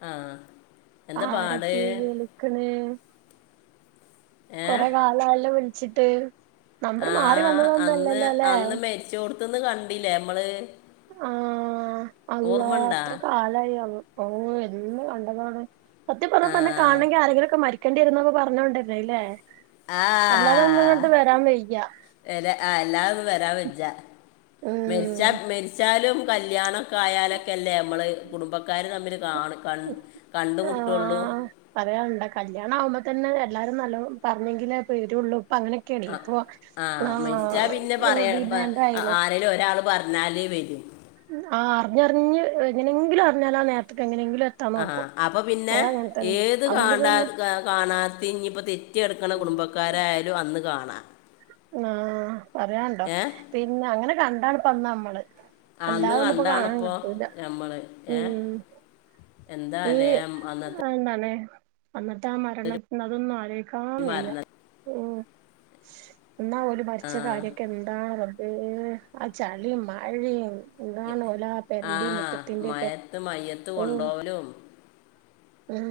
ആ എന്താ ആരാ പാട് ഇപ്പൊ ഈ വിളിക്ക്ണേ ഏ കൊറെ കാലായല്ലോ വിളി ച്ചിട്ട് ആ അന്ന് അന്ന് മെരിച്ചോട്ത്ത്ന്ന് കണ്ടില്ലേ മ്മള് ആ അളളാ ഉണ്ടാ എത്ര കാലായി [unintelligible] ഓ എന്ന് കണ്ടതാണ് സത്യം പറഞ്ഞാ ആ പ്പൊ അന്നെ കാണെണെങ്കി ആരെങ്കിലൊക്കെ മരി ക്കേണ്ടി വരൂന്നപ്പൊ പർഞ്ഞോണ്ടര്ന്നെ ല്ലേ ആ വയ്യ വരാ ആ അല്ലാതൊന്നും വരാൻ വജ മെരിച്ചാ ഉം മെരിച്ച ന്നാലും കല്യാണം കായാലെക്ക ല്ലേ അമ്മള് കുടുംബക്കാര് തമ്മില് കാണ് കണ്ട് കണ്ടുമുട്ടൊള്ളൂ ആഹ് പറയാനുണ്ട കല്യാണം ആവുമ്പോ തന്നെ എല്ലാരും നല്ലോ പറഞ്ഞെങ്കിലേ വെരൊള്ളൂ ആ ആ മെരിച്ചാ പിന്നെ പറയാ ഡിമാൻഡ് ആയില്ലേ ആരെലും ഒരാള് പറ ഞ്ഞാല് വെരും ആ അറിഞ്ഞറിഞ്ഞ് എങ്ങനെങ്കിലും അറിഞ്ഞാലാ നേരത്തക്ക് എങ്ങനെങ്കില ആ അപ്പൊ പിന്നെ ഏത് അതുകൊണ്ട് കാണ്ടാ പിന്നെ കാണാത്ത ഇനിയിപ്പോ തെറ്റിനടക്കണ കുടുംബക്കാരായാലും അന്ന് കാണാം ആ പറയാനൊണ്ടോ ഏ പിന്നെ അങ്ങനെ കണ് താണ് പന്ന [unintelligible] മ്മള് അന്ന് കണ്ടാണപ്പൊ ഞമ്മള് ഏ ഉം എന്താ ഈ അല്ലേ അന്നത്തെ ആ നാനേ [unintelligible] അന്നട്ട് ആ മരണത്തിന്തൊന്നും [unintelligible] അത ക്കാൻ വയ്യ മരണ മം എന്നാ ഓല് ആ മരിച്ച കാര്യവൊക്കെ എന്താ [unintelligible] ഏ ആ ചളിം മഴേം ആഹ മയത്ത് മയ്യത്ത് ഉം കൊണ്ടോവലും ഉം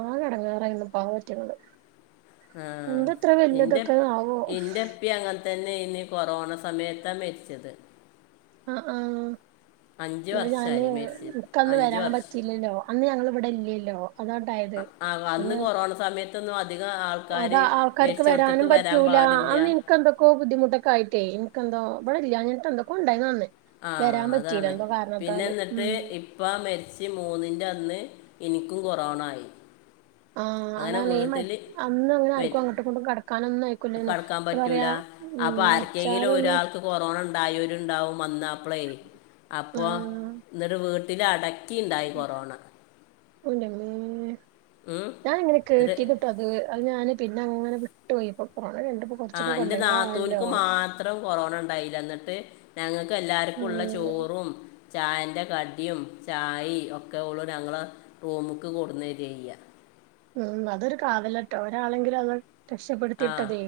ആങ്ങടങ്ങറങ്ങുന്ന പാവറ്റങ്ങ ആഹ എന്റെ എന്റെപ്പ്യ അങ്ങ [unintelligible] തന്നെ ഇനി കൊറോണ സമയത്താണ് മരിച്ചത് ആഹ അഞ്ച് ആഹ ഞാന് വർഷമായി മരിച്ചത് നിിക്കന്ന് അഞ്ച് വരാൻ വർഷം പറ്റില്ലല്ലോ അന്ന് ഞങ്ങള് അവിടെല്ലല്ലോ ആ അന്ന് കൊറോണ സമയത്ത് ധവാം [unintelligible] അതാ ആൾക്കാർക്ക് വരാനും വരാൻ പറ്റൂല പാടില്ല അന്ന് എനക്ക്െന്തൊക്കോ ബുദ്ധിമുട്ടൊക്കെ ആയിട്ടേ എനിക്കെന്തോ അവിില്ല അട്ട എന്തക്ക ഉണ്ടായിരുന്നു തന്നെ ആ് അതാണ് പിന്നെ എന്നിട്ട് ഉം ഇപ്പ മെരിച്ച് മൂന്നിന്റെ അന്ന് എനിക്കും കൊറോണ ആയി ആ അങ്ങനെ അതണ അന്ന് അങ്ങനെ ആർക്കും അങ്ങോട്ടും കൊണ്ടും കട കടക്കാൻ പറ്റൂല ഉം അപ്പൊ ആർക്കെങ്കിലും മച്ചാലൊന്നും ഒരാൾക്ക് കൊറോണ ഉണ്ടായ ഒരു ഉണ്ടാവും മന്നാ പ്ലേ അപ്പോൾ ആഹ് എന്നരു വീട്ട ഇതി അട ക്കിുണ്ടായി കൊറോണ ഉം ഉം. ൻ എനക്ക് എന്നിട്ട് കീ കട്ടത് അത്ഞ പിന്നെ അങ്ങനെ വിട്ടു പോോയി ഇൊറ ആ എന്റെ നാത്തൂന്ക്ക് മാത്രം കൊറോണ ഇണ്ടായില്ല ന്നിട്ട് ഞങ്ങ ക്ക് എല്ലാർക്കുള്ള ഉം ചോറും ചായന്റെ കടിയും ചായി ഒക്കെ ഒള്ളൂ ഞങ്ങളെ റൂമക്ക് കൊട്ന്ന് തരയ്യ ഉം അതൊരു കാവലാട്ടോ ഒരാളെങ്കിലും അത് ആ രക്ഷപ്പെെടുത്തിയിട്ടതേ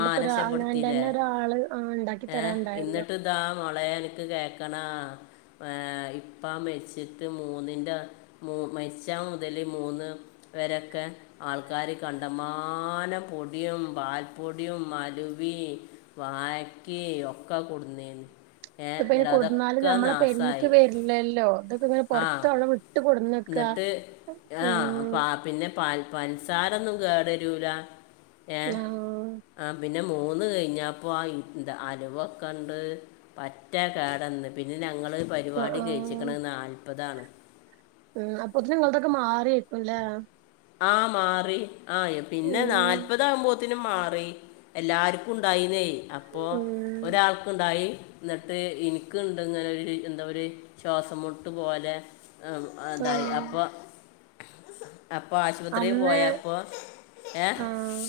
ആ രക്ഷപ്പെടുത്തിയില്ലേ അവനാന്റെന്നെ ഒരാള് ഇണ്ടാക്കി ഏ തരാണ്ടായല്ലോ ന്നിട്ട് ഇതാ മളെ അൻക്ക് കേക്കണാ? ഏ ഇപ്പം വെച്ചിട്ട് മൂന്നിന്റെ മൂ മെച്ചാ മുതല് മൂന്ന് വരെക്കെ ആൾക്കാര് കണ്ടമാനം പൊടിയും പാൽപ്പൊടിയും അലുവിം വായ ക്കെ ഒക്കെ കൊട്ന്നീനി. ഇപ്പയ്നെ കൊടന്നാലും നമ്മളെ പെരീക്ക് വരി ങ്ങനെ ആ പൊറത്തോടെ വിട്ട് കൊടന്നക്ക എന്നിട്ട് ഉം പൻസാരൊന്നും കേടരൂല. ഏഹ് ആഹ് ആ പിൻ പിന്നെ മൂന്ന് കൈഞ്ഞപ്പോ ആ ഇ ന്ത അലുവൊക്കണ്ട് പറ്റെ കേടന്ന് ങ്ങള് ആഹ് പരിപാടി ആഹ് കൈച്ചിക്ക്ണ് നാൽ പ്പതാണ്. ഉല്ല ആ മാറി ആഹ് പിന്നെ ഉം നാല്പതാവുമ്പോ ത്തിന് മാറി എല്ലാർക്കുണ്ടായീന്നേ അപ്പോ ഉം ഒരാൾക്ക്ണ്ടായി ന്നട്ട് ഇന്ക്ണ്ട് ങ്ങനൊര് എന്തൊ ര് ശ്വാസംമുട്ട് പോലെ അം അതായി ആഹ് അപ്പം അപ്പോ ആശുപത്രീൽ അന്ന് പോയപ്പോ ഏഹ് ആഹ്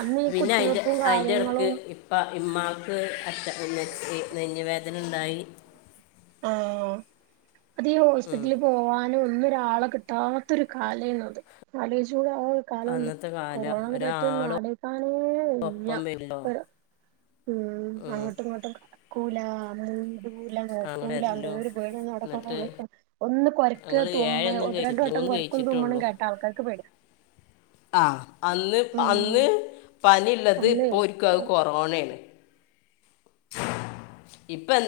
അന്ന് ഈ പിന്നയ്ൻ്റെ കുത്തിവെപ്പും അയ്ന്റെട്ക്ക് കാര്യങ്ങളും ഇപ്പ ഇമ്മാക്ക് അറ്റ ന്നെ നെഞ്ഞ് വേദന ണ്ടായി ആഹ് അതീ ഉം. ഹോസ്പിറ്റലിൽ പോവാൻ നും ഒന്നു ഒരാളെ കിട്ടാതൊരു കാലേന്നു അത്. അലോയ് ചൂടാ. ആ കാലൊന്നും അന്നത്തെ കാലം കൊറോണനെ പറ്റിയൊന്നും ഒരാൾ അലോയ്ക്കാനേ വയ്യ. ഒപ്പം വരില്ലോ പ്പ ഉം അങ്ങട്ടും ഇങ്ങട്ടും [unintelligible] ക്കൂല്ല [unintelligible] അങ്ങനെ ണ്ടൂല്ല. വരല്ലോ എന്തോര് പേട്യ ന്ന് അവ്ടെ എന്നിട്ട് കൊറോണ്യൊക്കെ ഒന്ന് കൊരക്കെ ഞങ്ങൾ തുമ്മെ ഏഴൊന്നും ഒന്ന് രണ്ട് കഴിച്ചിട്ടില്ല വട്ടം മൂന്ന് കൊര്ക്കും തുമ്മ്ണും കഴിച്ചിട്ടുള്ളൂ കേട്ട ആൾക്കാർക്ക് പേട്യ. ആഹ് അന്ന് ഉം അന്ന് പനിള്ളത് അന്നേ പ്പോർക് അഹ് കൊറോണെണ് ഇപ് പ്പം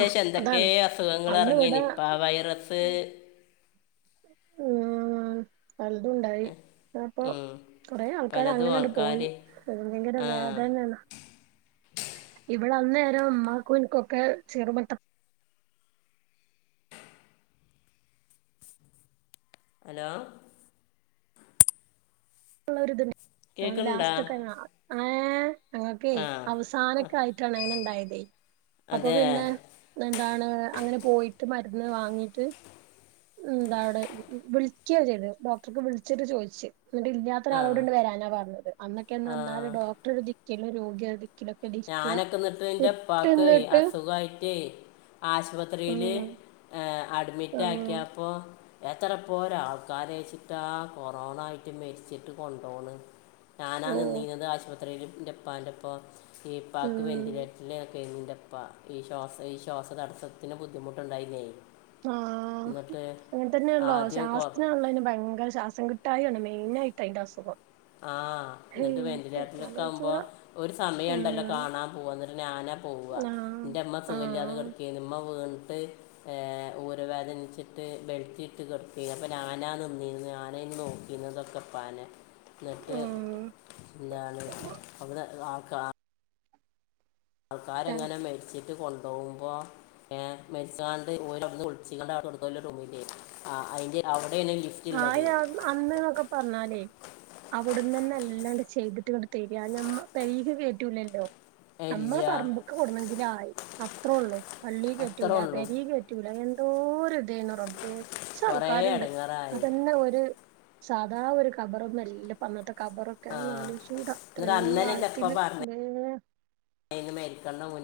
ആഹ് എന്തെക്കേ അതാണ് അസുഖങ്ങൾ അന്ന് എർങ്ങി ഇവിടെ നിപ്പാ വൈറസ്, പല്തും ണ്ടായി അപ്പൊ ഉം കൊറേ ആൾക്കാര് പലതും അങ്ങനാണ്ട് ആൾക്കാർ പോയി. ഭയങ്കര ആ വേദനെന്നെ വടെ അന്നേരം മ്മാക്കു ൻക്കൊക്കെ ചെറുമട്ട ഹലോ ള്ളൊര്ത്ണ്ട് ആഹ് കേൾക്കുന്നുണ്ടോ ലാസ്റ്റോക്കെയ്ന്നോ ഏ അങ്ങക്കെ ആ അവസാനൊക്കായിട്ടാണ് അങ്ങനെ ണ്ടായത് എയ് അപ്പൊ അതെ പിന്നെ എന്താണ് അങ്ങനെ പോയിട്ട് മ വാങ്ങീട്ട് എന്താവ്ടെ വിൾക്ക്യ ചെയ്തെ ഡോക്ടർക്ക് വിൾച്ചിട്ട് ചോയ്ച്ച് ന്നിട്ട് അത്ര ആ അളോടുണ്ട് വരാനാ പറഞ്ഞത് അന്നൊക്കെന്ന് ആ പറഞ്ഞാല് ഡോക്ടറൊര് ദി ക്കുന്ന രോഗിയാത്. ഞാനൊക്കെ ഇന്നട്ട് എന്റെ ഉപ്പാക്ക് നിന്നിട്ട് അസുഖായിട്ടേ ആശുപത്രിയില് ഉം ഏ അഡ്മിറ്റ് ആഹ് ആക്കിയാപ്പോ എത്രപ്പോരാ ആൾക്കാരാച്ചിട്ടാ കൊറോണ ആയിട്ട് മെരിച്ചിട്ട് കൊണ്ടോണ് ഞാനാ ഓഹ് നിന്നീനത് ആശുപ ല് ന്റെ ഉപ്പാന്റെ ഒപ്പോ ഈപ്പാക്ക് ഉം വെന്റിലേറ്ററിലൊക്കെയ്ര്ന്ന് ന്റെ ഇപ്പ ഈ ശ്വാസ ഈ ശ്വാസതടസ്സത്തിന് ബുദ്ധിമുട്ടുണ്ടായിന്നേ ആ അങ്ങനെ തന്നെയാണല്ലോ. ആദ്യം കൊറ ശ്വാസാണല്ലോ അയ്ന് ഭയങ്കര ശ്വാസം കിട്ട ട്ടായാണ്‌ മെയിനായിട്ടയിന്റെ അസുഖം ആ ന്നിട്ട് ഹയ്യോ വെന്റിലേറ്ററിലൊക്കെ ആവുമ്പോ ആലോചിച്ചൂടാ ഒരു സമയണ്ടല്ലോ ഉം കാണാൻപൂവാൻ. ന്നിട്ട് ഞാനാ പൂവാ. ആഹ് ന്റെ ഇമ്മ സുഖല്യാതെ ആഹ് കിടക്കേയ്ന്നു വീണ് ട്ട് ഊര വേദനിച്ചിട്ട് ബെൽറ്റിട്ട് കെടക്കേർന്നു. അപ്പ ഞാനാ നിന്നിരുന്നു ഞാനേയിരുന്ന് നോക്കിയിരുന്നതൊക്കെപ്പാനേ ന്നിട്ട് ഉം ന്താണ് അവിടെ കാ ആൾക്കാരങ്ങനെ മെരിച്ച കൊണ്ടവുമ്പോ ഏ മെരിച്ചാണ്ട് [unintelligible] ആ അയിന്റെ അവ ആ അയ്‌ന് അന്ന്ന്നൊക്കെ പറഞ്ഞാലേ അവിടന്ന്ന്നെ ല്ലാണ്ട് ചെയ്തിട്ട് ഇങ്ങട് തരാ ഞമ്മ പെരേൽക്ക് കേറ്റൂല്ലല്ലോ. നമ്മള ഇല്ല പറമ്പുക്കെ കൊടുന്നെങ്കില ആയി അത്രേള്ളൂ. പള്ളി അത്രേ കേറ്റൂല. ഉള്ളൂ പെരേ കേറ്റൂല എ എന്തൊരു റബ്ബേ കുറച്ച് കുറേ ആൾക്കാരുണ്ട് ഇടങ്ങാറായി അതന്നെ ഒര് സാദാ ഒരു ഖബറൊന്നുംല്ലല്ലോ പ്പ അന്നത്തെ ഖബറൊക്കെ ആ നാല് വശവും എന്നിട്ട് അത്രയും അന്നലെ എൻ്റെ അപ്പ ആഴത്തില് പറഞ്ഞു ല്ലേ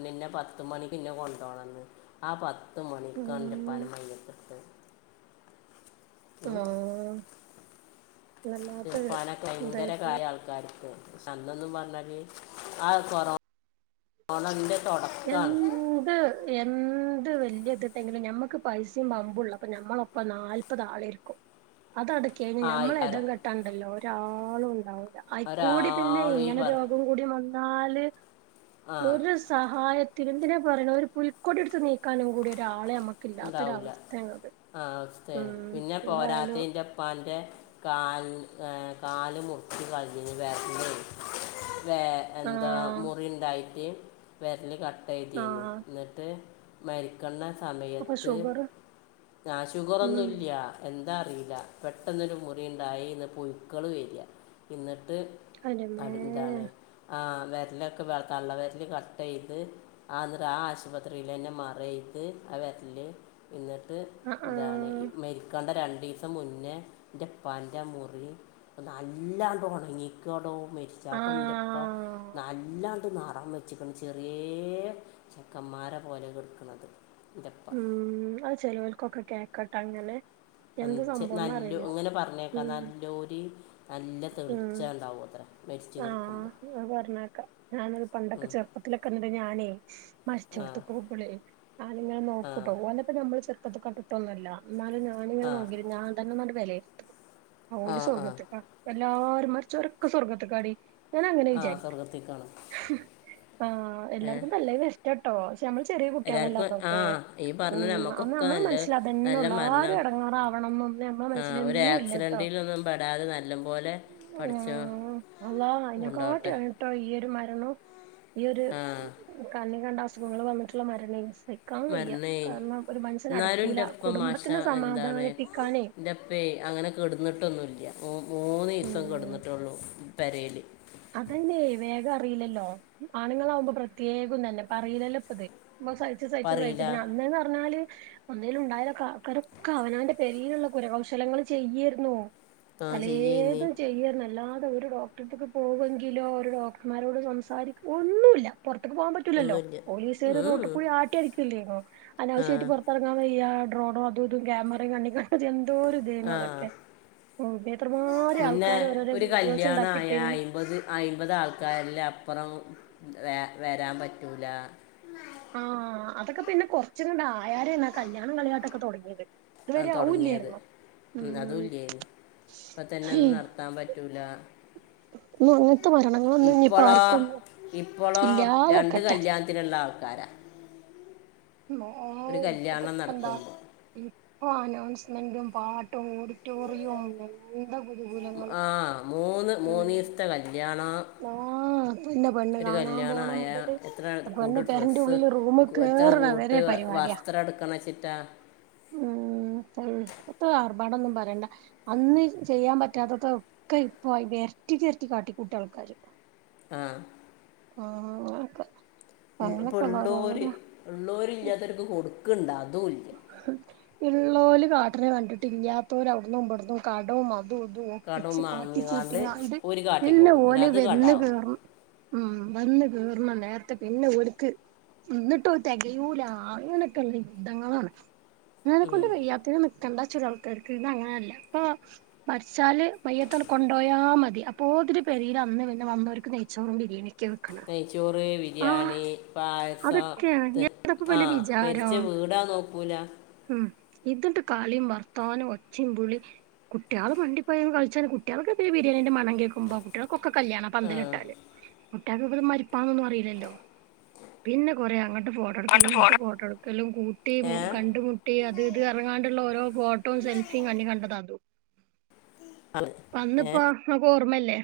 ന്നെ പത്ത്മണിക്ക്‌ ന്നെ കൊണ്ടോണംന്ന് ആ പത്തു പത്തുമണിക്ക് ന്റെ ഉം ഉപ്പാന്റെ മയ്യത്ത് ഇടുത്തത്. ആ ന്റെപ്പാനൊക്കെ ഭയങ്കര പോയി കാര്യാ ആള്ക്കാര്ക്ക് ക്ഷേ അന്നൊന്നും പറഞ്ഞാല് ആ കൊറോ ണന്റെ എന്ത് എ വല്യയത്ണ്ടേങ്കിലും ഞമ്മക്ക് പൈസയും വമ്പുള്ളപ്പോ ഞമ്മളൊപ്പം നാല്പത് ആളേരിക്കും അതങ്ങട് കയിഞ്ഞു ഞമ്മളെ ആയിക്കാര എടം കെട്ടാണ്ടല്ലോ രാളു ഉണ്ടാവു അയിക്കൂടി പിന്നെ ഒരാളും ഈ ഇങ്ങനെ പറ രോഗം കൂടി നാല് ആ ഒരുസാ [unintelligible] എന്തിനാ പറിണ ഒരു പുൽക്കൊടി എടുത്ത് നീക്കാനും കൂടി ഒരാ ഉണ്ടാവില്ല ആ അവസ്ഥേ ഉം പിന്നെ എന്തായാലും പോരാത്തന്റെപ്പാന്റെ കാൽ ഏ കാല് മുറച്ച് കളഞ്ഞഞ്ഞ് വേര ല് വേ എന്താ ആഹ് മുറി ഉണ്ടായി ഞ് വെരല് ക [unintelligible] ആഹ് ഇന്നട്ട് മരിക്കുന്ന സമയം അപ്പൊ ത്ത് ഷുഗർ ആഹ് ഉം ഷുഗറൊന്നുല്ല്യ എ ഇതറിയില്ല പെട്ടെന്നൊരു മുറിണ്ടായി ഇന്ന് പുഴുക്കള് വരിക ഇന്ന് അന്റമ്മേ അത് [unintelligible] ഇതാണ് ആ വെരലൊക്കെ വ തള്ള വെര്ല് കട്ടയ്ത് ആ ന്നട്ട് ആ ആശുപത്രിയിലന്നെ മറ ചെയ്ത് അ വെര് [unintelligible] ഇന്ന ആഹ് എന്താണ് ആഹ് മരിക്കേണ്ട രണ്ട് രണ്ട്ദിവസം മുന്നേ ജപ്പാൻ്റെ മുറി ഒ നല്ലാണ്ട് ഉണങ്ങിക്കടും മെരിച്ചാ പെണ്ണിന്റെപ്പ ആഹ് നല്ലാണ്ട് ന കം വെച്ചിട്ടാണ് ചെറിയ ചെക്കന്മാര പോലെ എടുക്കുന്നത് ഇ ഉം അത് ശെരി ഒക്കൊക്കെ കേക്ക് കട്ടാനനെ അം ചെ നല്ലൊ ഇങ്ങനെ പറഞ്ഞേക്കാ ഉം നല്ലൊര് നല്ല തെളിച്ച ഇണ്ടാവു അത്രേ ആ അത് പറഞ്ഞേക്ക ഞാനത് പണ്ടൊക്കെ ചെറുപ്പത്തിലൊക്കെന്ന ട്ട് ഞാനേ ആ മരിച്ചോട്ത്ത്ക്ക് പോകുമ്പളേ ഞാന്ങ്ങനെ ആ നോക്കുട്ടോ ഓനപ്പം ഞമ്മൾ ചെർ [unintelligible] കണ്ടിട്ടൊന്നുംല്ല എന്നാലും ഞാനിങ്ങെ ആ നോക്കി ഞാ തന്ന വിലയ ആ ഓല് ആ സ്വർഗത്ത്ക്ക ല്ലാരും മരിച്ചോരൊക്ക സ്വർഗ [unintelligible] ഞാൻഅങ്ങനെ ആ വിചാരിക്കാം സ്വർഗത്തിൽ കാണും ആ ഏ എല്ലാർക്കും നല്ലഇഷ്ട [unintelligible] നമ്മൾ ചെറിയ കുട്ടികളല്ല എല്ലാവർക്കും ആ അതൊക്കെ ഈ ഉ പറഞ്ഞ അന്ന് നമുക്കൊക്കെ നമ്മൾ നല്ല മനസ്സില അതന്നെ നല്ല ഉള്ള ആരും മരണം ഇടങ്ങാറാവണം എന്നൊന്നും നമ്മെ ആ മനസ്സിലൊന്നും ഇല്ല ട്ടോ ല്ലം പോലെ പഠച്ചോ അള്ളാ അയിനെക്കാട്ടിയാണ് ട്ടോ ഈ ഒരു മ [inaudible] ഈ ഒരു ആ കാല രണ്ട് അസുഖങ്ങൾ വന്നിട്ടുള്ള മരണേനി മരണേ എന്നാലും അടക്കൂല എന്റെപ്പ മാഷാ കുടുംബത്തിനെ എന്താണ് സമാധാനിപ്പിക്കാനേ ഇൻ്റെപ്പേ അങ്ങനെ കെടുന്നിട്ടൊന്നുല്ല [inaudible] മൂന്നീസം ഉം കിടന്നിട്ടുള്ളൂ പെരേൽ അതന്നെ വേഗം അറിയില്ലല്ലോ ആണുങ്ങളാവുമ്പോ പ്രത്യേകം തന്നെ പറയില്ലല്ലോ ഇപ്പത് അ സഹിച്ചു സഹിച്ചു സഹച്ച പറയില്ല പിന്നെ അന്ന്ന്ന് പറഞ്ഞാല് ഒന്നിലുണ്ടായാലൊക്കെ ആക്കാരൊക്കെ അവനവന്റെ പേരിയിലുള്ള കുരകൗശലങ്ങൾ ചെയ്യേരുന്നൂ ആ ചെയ്യുന്നേ പലേതും ചെയ്യേര്ന്നു എല്ലാ ഒരു ഡോക്ടർക്ക് ഇ പോകുമെങ്കിലോ ഒരു ഡോക്ടർമാരോട് സംസാരിക്ക ഒന്നുല്ല പൊറത്ത്ക്ക് പോകാൻ പറ്റൂലല്ലോ ഒന്നുമില്ല പോലീസ്കാര് ഉം. റോട്ട് കൂടെ ആട്ടി അടിക്കല്ലേനോ ആ അനാവശ്യായിട്ട് പൊറത്തെങ്ങാൻ വയ്യ ഡ്രോണോ അതും ഇതും ക്യാമറിം കണ്ണിക അതെന്തോരു ഇതേന്നു ആ അതൊക്കെ ഓ എത്രമാരി ആൾക്കാരെ ഓരോരോ വീഡിയോസ് ഇണ്ടാക്കി ഇട്ടിന്നെ അമ്പത് അയിമ്പത് ആൾക്കാരില്ല അപ്പറം വ വരാൻ പറ്റൂല ആഹ് അതൊക്കെ പിന്നെ കൊറച്ച്ങ്ങട്ട് ആയാരെണ് ആ കല്യാണം കളിയാട്ടൊക്കെ തൊടങ്ങിയത് ആ ഇതുവരെ തൊടങ്ങിയത് അവുല്ലേരുന്നു ഉം അതുല്ലേനി ഇപ്പ തന്നെ ഒന്നും ഇനി നടത്താൻ പറ്റൂല അങ്ങനത്തെ മരണങ്ങളൊന്നും ഇനിയിപ്പ ഇപ്പളോ ആർക്കൊന്നും ഇപ്പളോ രണ്ട് ഇല്ലാതെക്കട്ടെ കല്യാണത്തിന്ള്ള ആൾക്കാരാ ഒരു കല്യാണം നടത്തുമ്പോൾ ഓ അനൗൺസ്മെന്റും പാട്ടും ഓഡിറ്റോറിയവും എന്താ ഗുരുകുലങ്ങള് ആഹ് മൂന്ന് ഉം മൂന്നീസ്ത്തെ കല്യാണം ആ പിന്നെ പെണ്ണ് കാണാൻ പോണ മുതല് പെണ്ണ് കൂട്ട് പേരന്റെ ഡ്രസ്സ് ഉള്ളില് റൂമിൽ എത്ര കേറ്ണ വരെ കൂട്ട് പരിപാടിയാ വസ്ത്രം എടുക്കണം വെച്ചിട്ടാ ഉം പ ണ്ടൊന്നും പറയണ്ട അന്ന് ചെയ്യാൻ പറ്റാത്തതൊക്കെ ഇപ്പൊ ഇരട്ടിൻ്റെരട്ടി കാട്ടി കൂട്ടാണ് ക്കാര് ആഹ് ആഹ് ഒക്കെ ഇപ്പൊ ഉള്ളോര് ഉള്ളോര് ഇല്ലാത്തോർക്ക് കൊടുക്ക്ണ്ടാ അതുംല്ല [unintelligible] കണ്ടിട്ട് ഇല്ലാത്തോല് അവിട്ന്നും ഇവ്ട്ന്നും കാടോ മാ കടം ഒപ്പിച്ച് വാങ്ങിക്കാണ്ട് കാട്ടിക്കൂട്ടിങ്ങാട്ട് ഒരു കാട്ടി പിന്നെ കൂട്ടും അല്ല ഓല് അത് കടാവും വെന്ന്കേർ വെന്ന് [unintelligible] നേരത്ത് പിന്നെ ഓല്ക്ക് എന്നിട്ടും അത് തെകയൂല. അങ്ങനൊക്കൊള്ള യുദ്ധങ്ങളാണ്. ഇന്നലെ കൊണ്ട് ഉം. വയ്യാത്തേന്ന്. കണ്ട ചുലാൾക്കാർക്ക് ഇന്ന് അങ്ങനെയല്ല. ഇപ്പൊ മരിച്ചാല് മയത്താണ്ട് കൊണ്ടോയാ മതി. അപ്പോത്തിരി പെരേല് ഇന്ന് പിന്നെ വന്നോർക്ക് നെയ്ച്ചോറും ബിരിയാണിയും. നെയ്ച്ചോറ് ബി ബിരിയാണി, പായസം അതൊക്കെയാണ് ഏതാപ്പ ആ ഇവലെ മരിച്ച വിചാരം വീടാ നോക്കൂല. ഉം ഇതുണ്ട് കളിയും വർത്താനോം ഒച്ചയും വിളി. കുട്ട്യാള് വണ്ടി പോയ കളിച്ചേനേ കുട്ടികൾക്ക് പ്പ ബിരിയാണിന്റെ മണം കേക്കുമ്പോ കുട്ടികള്. ഒക്കെ കല്യാണ ആ പന്തല ഇട്ടാല് കുട്ട്യാക്ക് ഇപ്പ മരിപ്പാനൊന്നുമറിയി ലല്ലോ. പിന്നെ കൊറേ അങ്ങട് ട്ട് ഫോട്ടോ എടുക്കലും ഇങ്ങോട്ട് ഫോട്ടോ എടുക്കലും. കൂട്ടിയും ഏ കണ്ടുമുട്ടിയും അതുമിത് ഇറങ്ങാണ്ടുള്ള ഓരോ ഫോട്ടോവും സെൽഫിയും കണ്ണിക്കണ്ടത് അതും. അത് ഏ അന്നിപ്പോ എനക്ക് ഓർമ്മയി ല്ലേ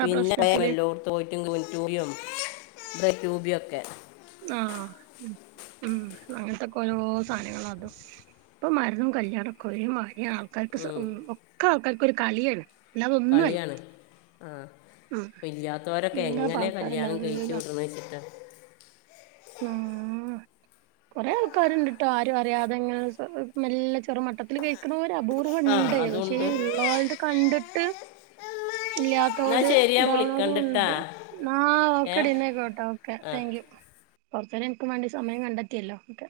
പിന്നെ [unintelligible] വല്ലൊടുത്തും പോയിട്ട് [unintelligible] ഇവടെ ട്യൂബിയൊക്കെ ആഹ് ഉം ഉം അങ്ങനെത്തൊക്കെ ഓരോ സാധനങ്ങളതും. ഇപ്പൊ [unintelligible] കല്യാണൊക്കൊരേമാരി. ഈ ആൾക്കാർക്ക് സോ ഉം. ഒക്കെ ആൾക്കാര് ഒര് കളിയാണ്. അല്ലാതൊന്നുമല്ല കളിയാണ്. ആഹ് ഉം ഇപ്പൊ എന്താപ്പ ഇല്ലാത്തവരൊക്കെങ്ങനെ കല്യാണം ആൾക്കാരെല്ലാത് കഴിച്ചൂട്ട്ന്നെ വെച്ചിട്ടാ. [unintelligible] കെറെ ആൾക്കാരുണ്ടുട്ടോ ആരുമറിയാതെങ്ങനെ സ്വ മെല്ലെ ചെറു മട്ടത്തിൽ കേക്കണൊ അപൂർവം ആ ഒണ്ട്. പക്ഷേ അതുണ്ട് ഇള്ളോൾടെ കണ്ടിട്ട് എന്നാ ഇല്ലാത്തപ്പോലെ ശരി ഞാൻ വിളിക്കണ്ടിട്ടാ ഇണ്ടാവണതുമൊണ്ട് ഏ [unintelligible] കേട്ടോ ഓക്കെ ആ താങ്ക്യൂ. കൊറച്ചുനേരം എനക്കു വണ്ടി സമയം കണ്ടെ [unintelligible] ഒക്കെ